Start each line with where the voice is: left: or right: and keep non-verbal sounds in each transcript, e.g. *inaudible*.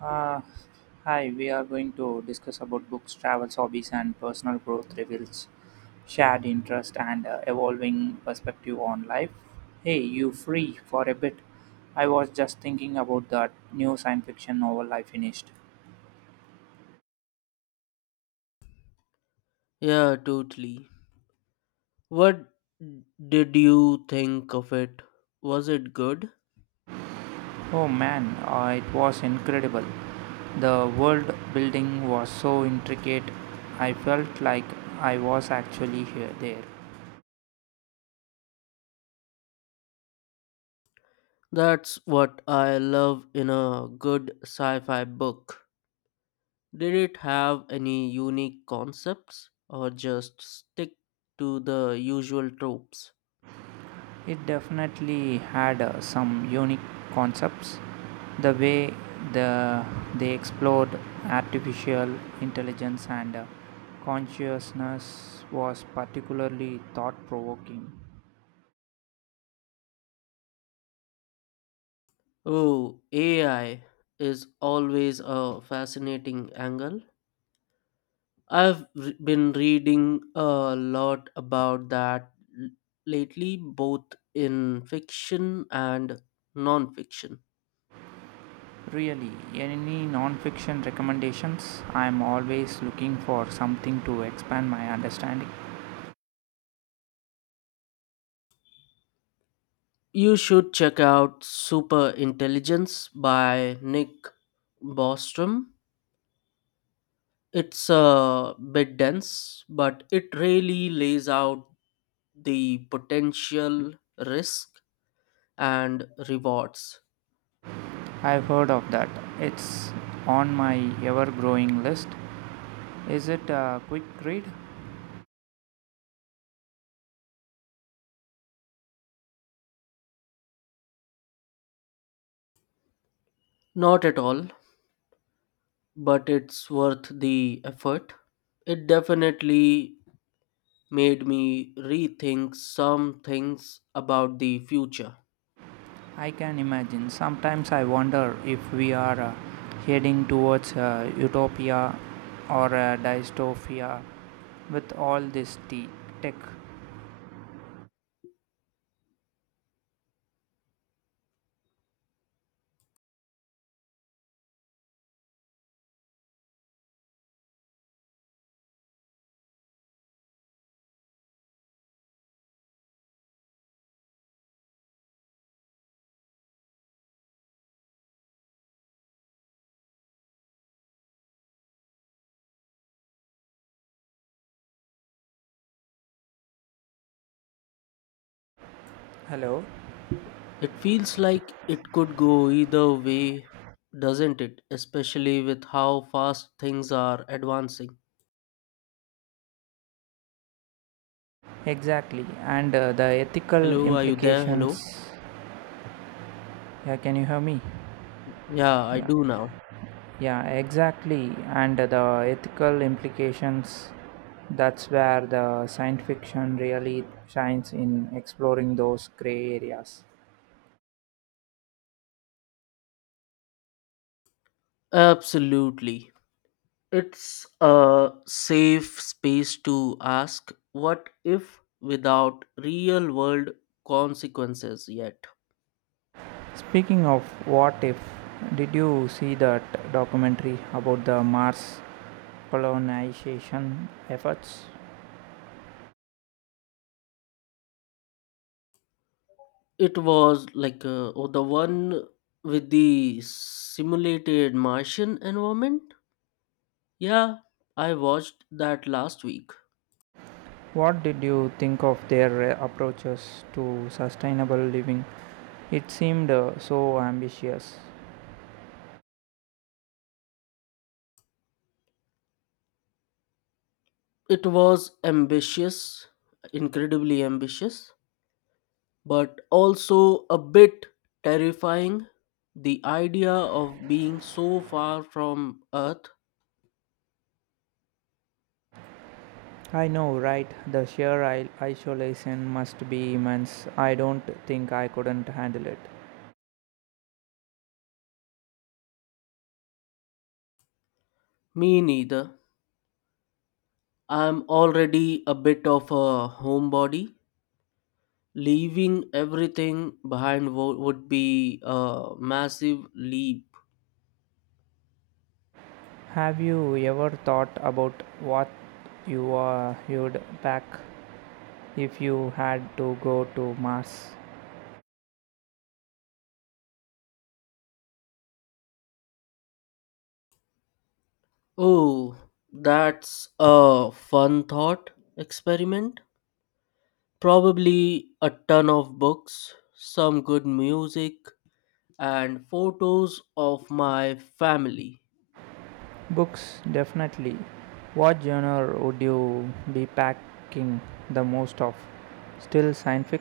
right: Uh, hi, we are going to discuss about books, travels, hobbies, and personal growth reveals shared interest and evolving perspective on life. Hey, you free for a bit? I was just thinking about that new science fiction novel I finished.
left: Yeah, totally. What did you think of it? Was it good?
right: Oh man, it was incredible. The world building was so intricate, I felt like I was actually here there.
left: That's what I love in a good sci fi book. Did it have any unique concepts or just stick to the usual tropes?
right: It definitely had some unique concepts. The way the they explored artificial intelligence and consciousness was particularly thought-provoking.
left: Oh, AI is always a fascinating angle. Been reading a lot about that l- lately, both in fiction and non-fiction.
right: Really, any non-fiction recommendations? I'm always looking for something to expand my understanding.
left: You should check out Super Intelligence by Nick Bostrom. It's a bit dense, but it really lays out the potential risk and rewards.
right: I've heard of that. It's on my ever-growing list. Is it a quick read?
left: Not at all, but it's worth the effort. It definitely made me rethink some things about the future.
right: I can imagine. Sometimes I wonder if we are heading towards utopia or dystopia with all this tech. Hello?
left: It feels like it could go either way, doesn't it? Especially with how fast things are advancing.
right: Exactly. And the ethical
left: Hello, are you there? Hello?
right: implications. Yeah, can you hear me?
left: Yeah, I
right: Yeah.
left: do now.
right: Yeah, exactly. And the ethical implications. That's where the science fiction really shines in exploring those gray areas.
left: Absolutely. It's a safe space to ask what if without real world consequences yet.
right: Speaking of what if, did you see that documentary about the Mars colonization efforts?
left: It was like the one with the simulated Martian environment. Yeah, I watched that last week.
right: What did you think of their approaches to sustainable living? It seemed so ambitious.
left: It was ambitious, incredibly ambitious, but also a bit terrifying. The idea of being so far from Earth,
right: I know, right? The sheer isolation must be immense. I don't think I couldn't handle it.
left: me neither. I'm already a bit of a homebody. Leaving everything behind would be a massive leap.
right: Have you ever thought about what you you'd pack if you had to go to Mars?
left: Oh, that's a fun thought experiment. Probably a ton of books, some good music, and photos of my family.
right: Books, definitely. What genre would you be packing the most of? Still scientific?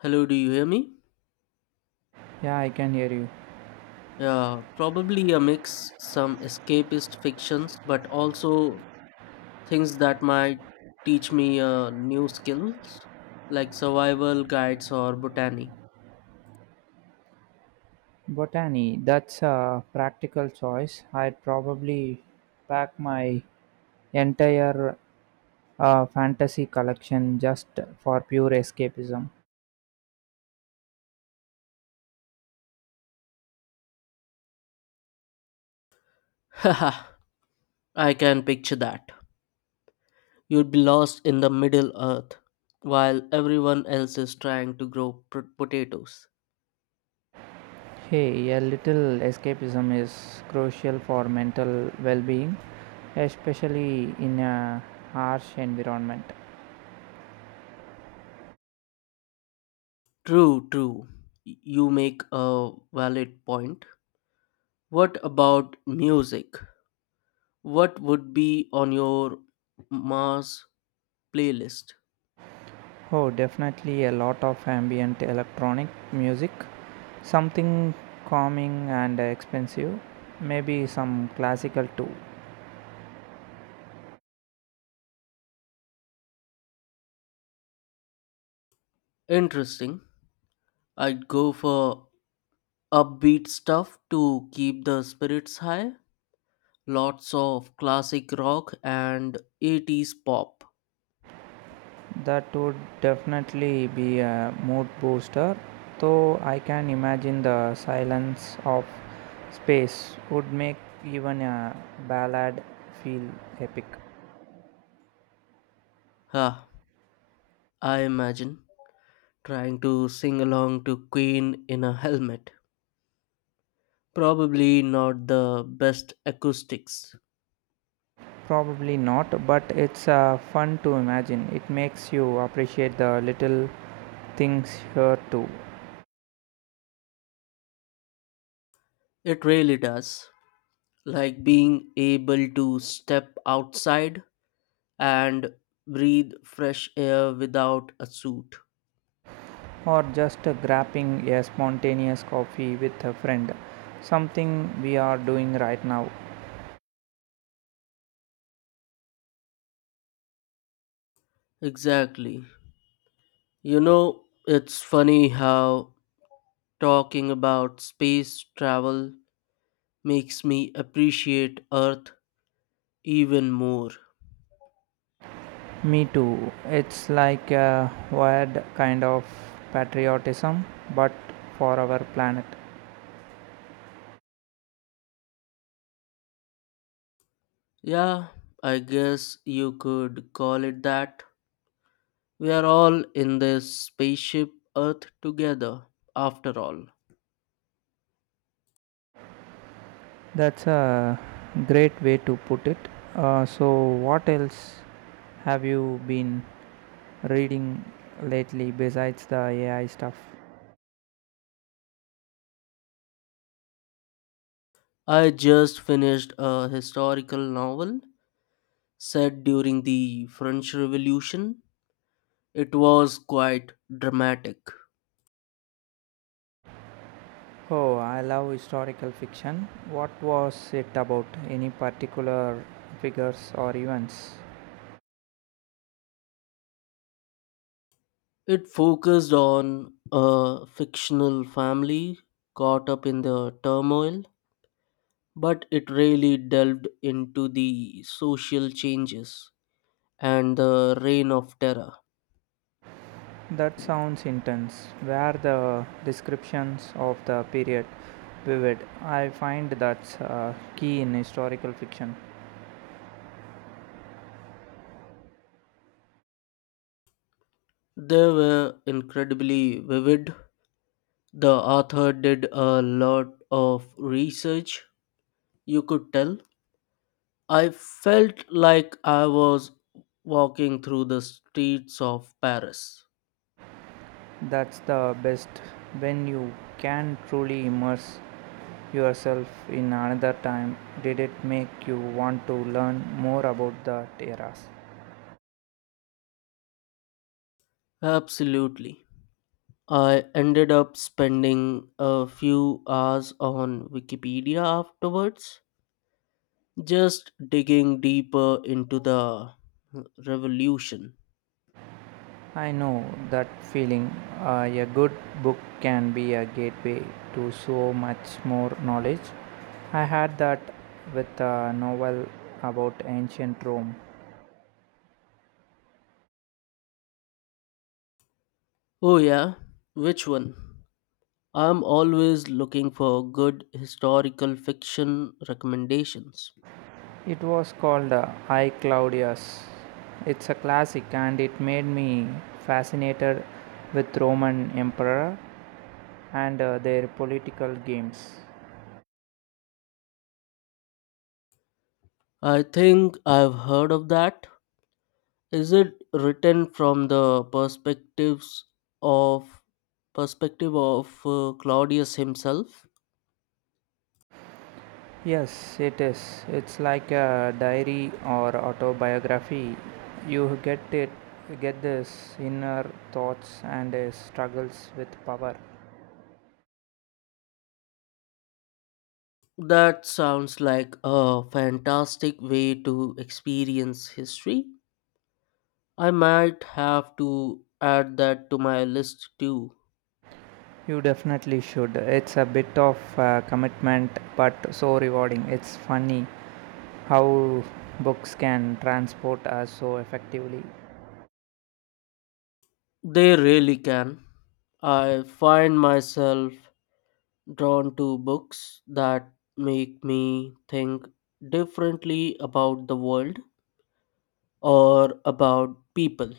left: Hello, do you hear me?
right: Yeah, I can hear you.
left: Yeah, probably a mix, some escapist fictions, but also things that might teach me new skills like survival guides or botany.
right: Botany, that's a practical choice. I'd probably pack my entire fantasy collection just for pure escapism.
left: *laughs* Haha, I can picture that. You'd be lost in the middle earth while everyone else is trying to grow potatoes.
right: Hey, a little escapism is crucial for mental well being, especially in a harsh environment.
left: True, true. You make a valid point. What about music? What would be on your Mars playlist?
right: Oh, definitely a lot of ambient electronic music. Something calming and expensive. Maybe some classical too.
left: Interesting. I'd go for upbeat stuff to keep the spirits high. Lots of classic rock and 80s pop.
right: That would definitely be a mood booster. Though I can imagine the silence of space would make even a ballad feel epic.
left: Huh, I imagine trying to sing along to Queen in a helmet. Probably not the best acoustics.
right: Probably not, but it's fun to imagine. It makes you appreciate the little things here too.
left: It really does. Like being able to step outside and breathe fresh air without a suit.
right: Or just grabbing a spontaneous coffee with a friend. Something we are doing right now.
left: Exactly. You know, it's funny how talking about space travel makes me appreciate Earth even more.
right: Me too. It's like a weird kind of patriotism, but for our planet.
left: Yeah, I guess you could call it that. We are all in this spaceship Earth together, after all.
right: That's a great way to put it. So, what else have you been reading lately besides the AI stuff?
left: I just finished a historical novel set during the French Revolution. It was quite dramatic.
right: Oh, I love historical fiction. What was it about? Any particular figures or events?
left: It focused on a fictional family caught up in the turmoil, but it really delved into the social changes and the reign of terror.
right: That sounds intense. Were the descriptions of the period vivid? I find that's key in historical fiction.
left: They were incredibly vivid. The author did a lot of research, you could tell. I felt like I was walking through the streets of Paris.
right: That's the best when you can truly immerse yourself in another time. Did it make you want to learn more about that eras?
left: Absolutely. I ended up spending a few hours on Wikipedia afterwards, just digging deeper into the revolution.
right: I know that feeling. A good book can be a gateway to so much more knowledge. I had that with a novel about ancient Rome.
left: Oh, yeah, which one? I'm always looking for good historical fiction recommendations.
right: It was called I Claudius. It's a classic and it made me fascinated with Roman emperor and their political games.
left: I think I've heard of that. Is it written from the of perspective of Claudius himself?
right: Yes, it is. It's like a diary or autobiography. You get it, get this inner thoughts and struggles with power.
left: That sounds like a fantastic way to experience history. I might have to add that to my list too.
right: You definitely should. It's a bit of commitment, but so rewarding. It's funny how books can transport us so effectively.
left: They really can. I find myself drawn to books that make me think differently about the world or about people.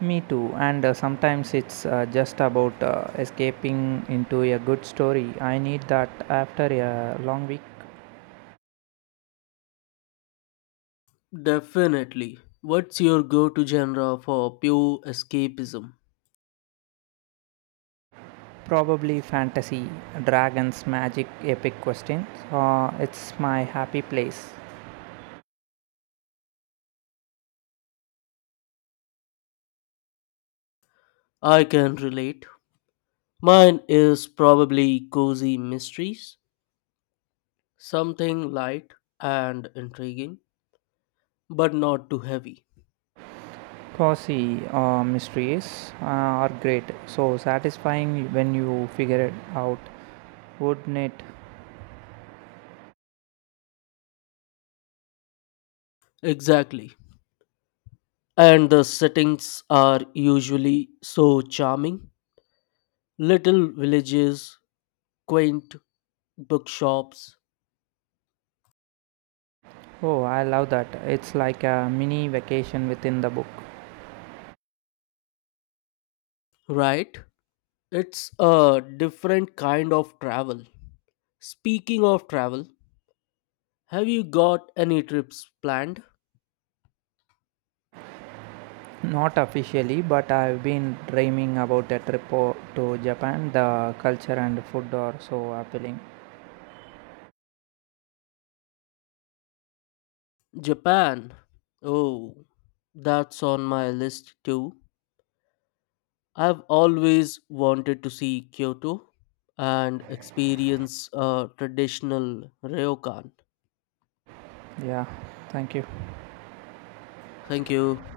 right: Me too. And sometimes it's just about escaping into a good story. I need that after a long week.
left: Definitely. What's your go to genre for pure escapism?
right: Probably fantasy, dragons, magic, epic questions. It's my happy place.
left: I can relate. Mine is probably cozy mysteries, something light and intriguing, but not too heavy.
right: Cozy mysteries are great, so satisfying when you figure it out, wouldn't it?
left: Exactly. And the settings are usually so charming. Little villages, quaint bookshops,
right: Oh, I love that. It's like a mini vacation within the book.
left: right? It's a different kind of travel. Speaking of travel, have you got any trips planned?
right: Not officially, but I've been dreaming about a trip to Japan. The culture and food are so appealing.
left: Japan. Oh, that's on my list too. I've always wanted to see Kyoto and experience a traditional ryokan.
right: Yeah, thank you.
left: Thank you.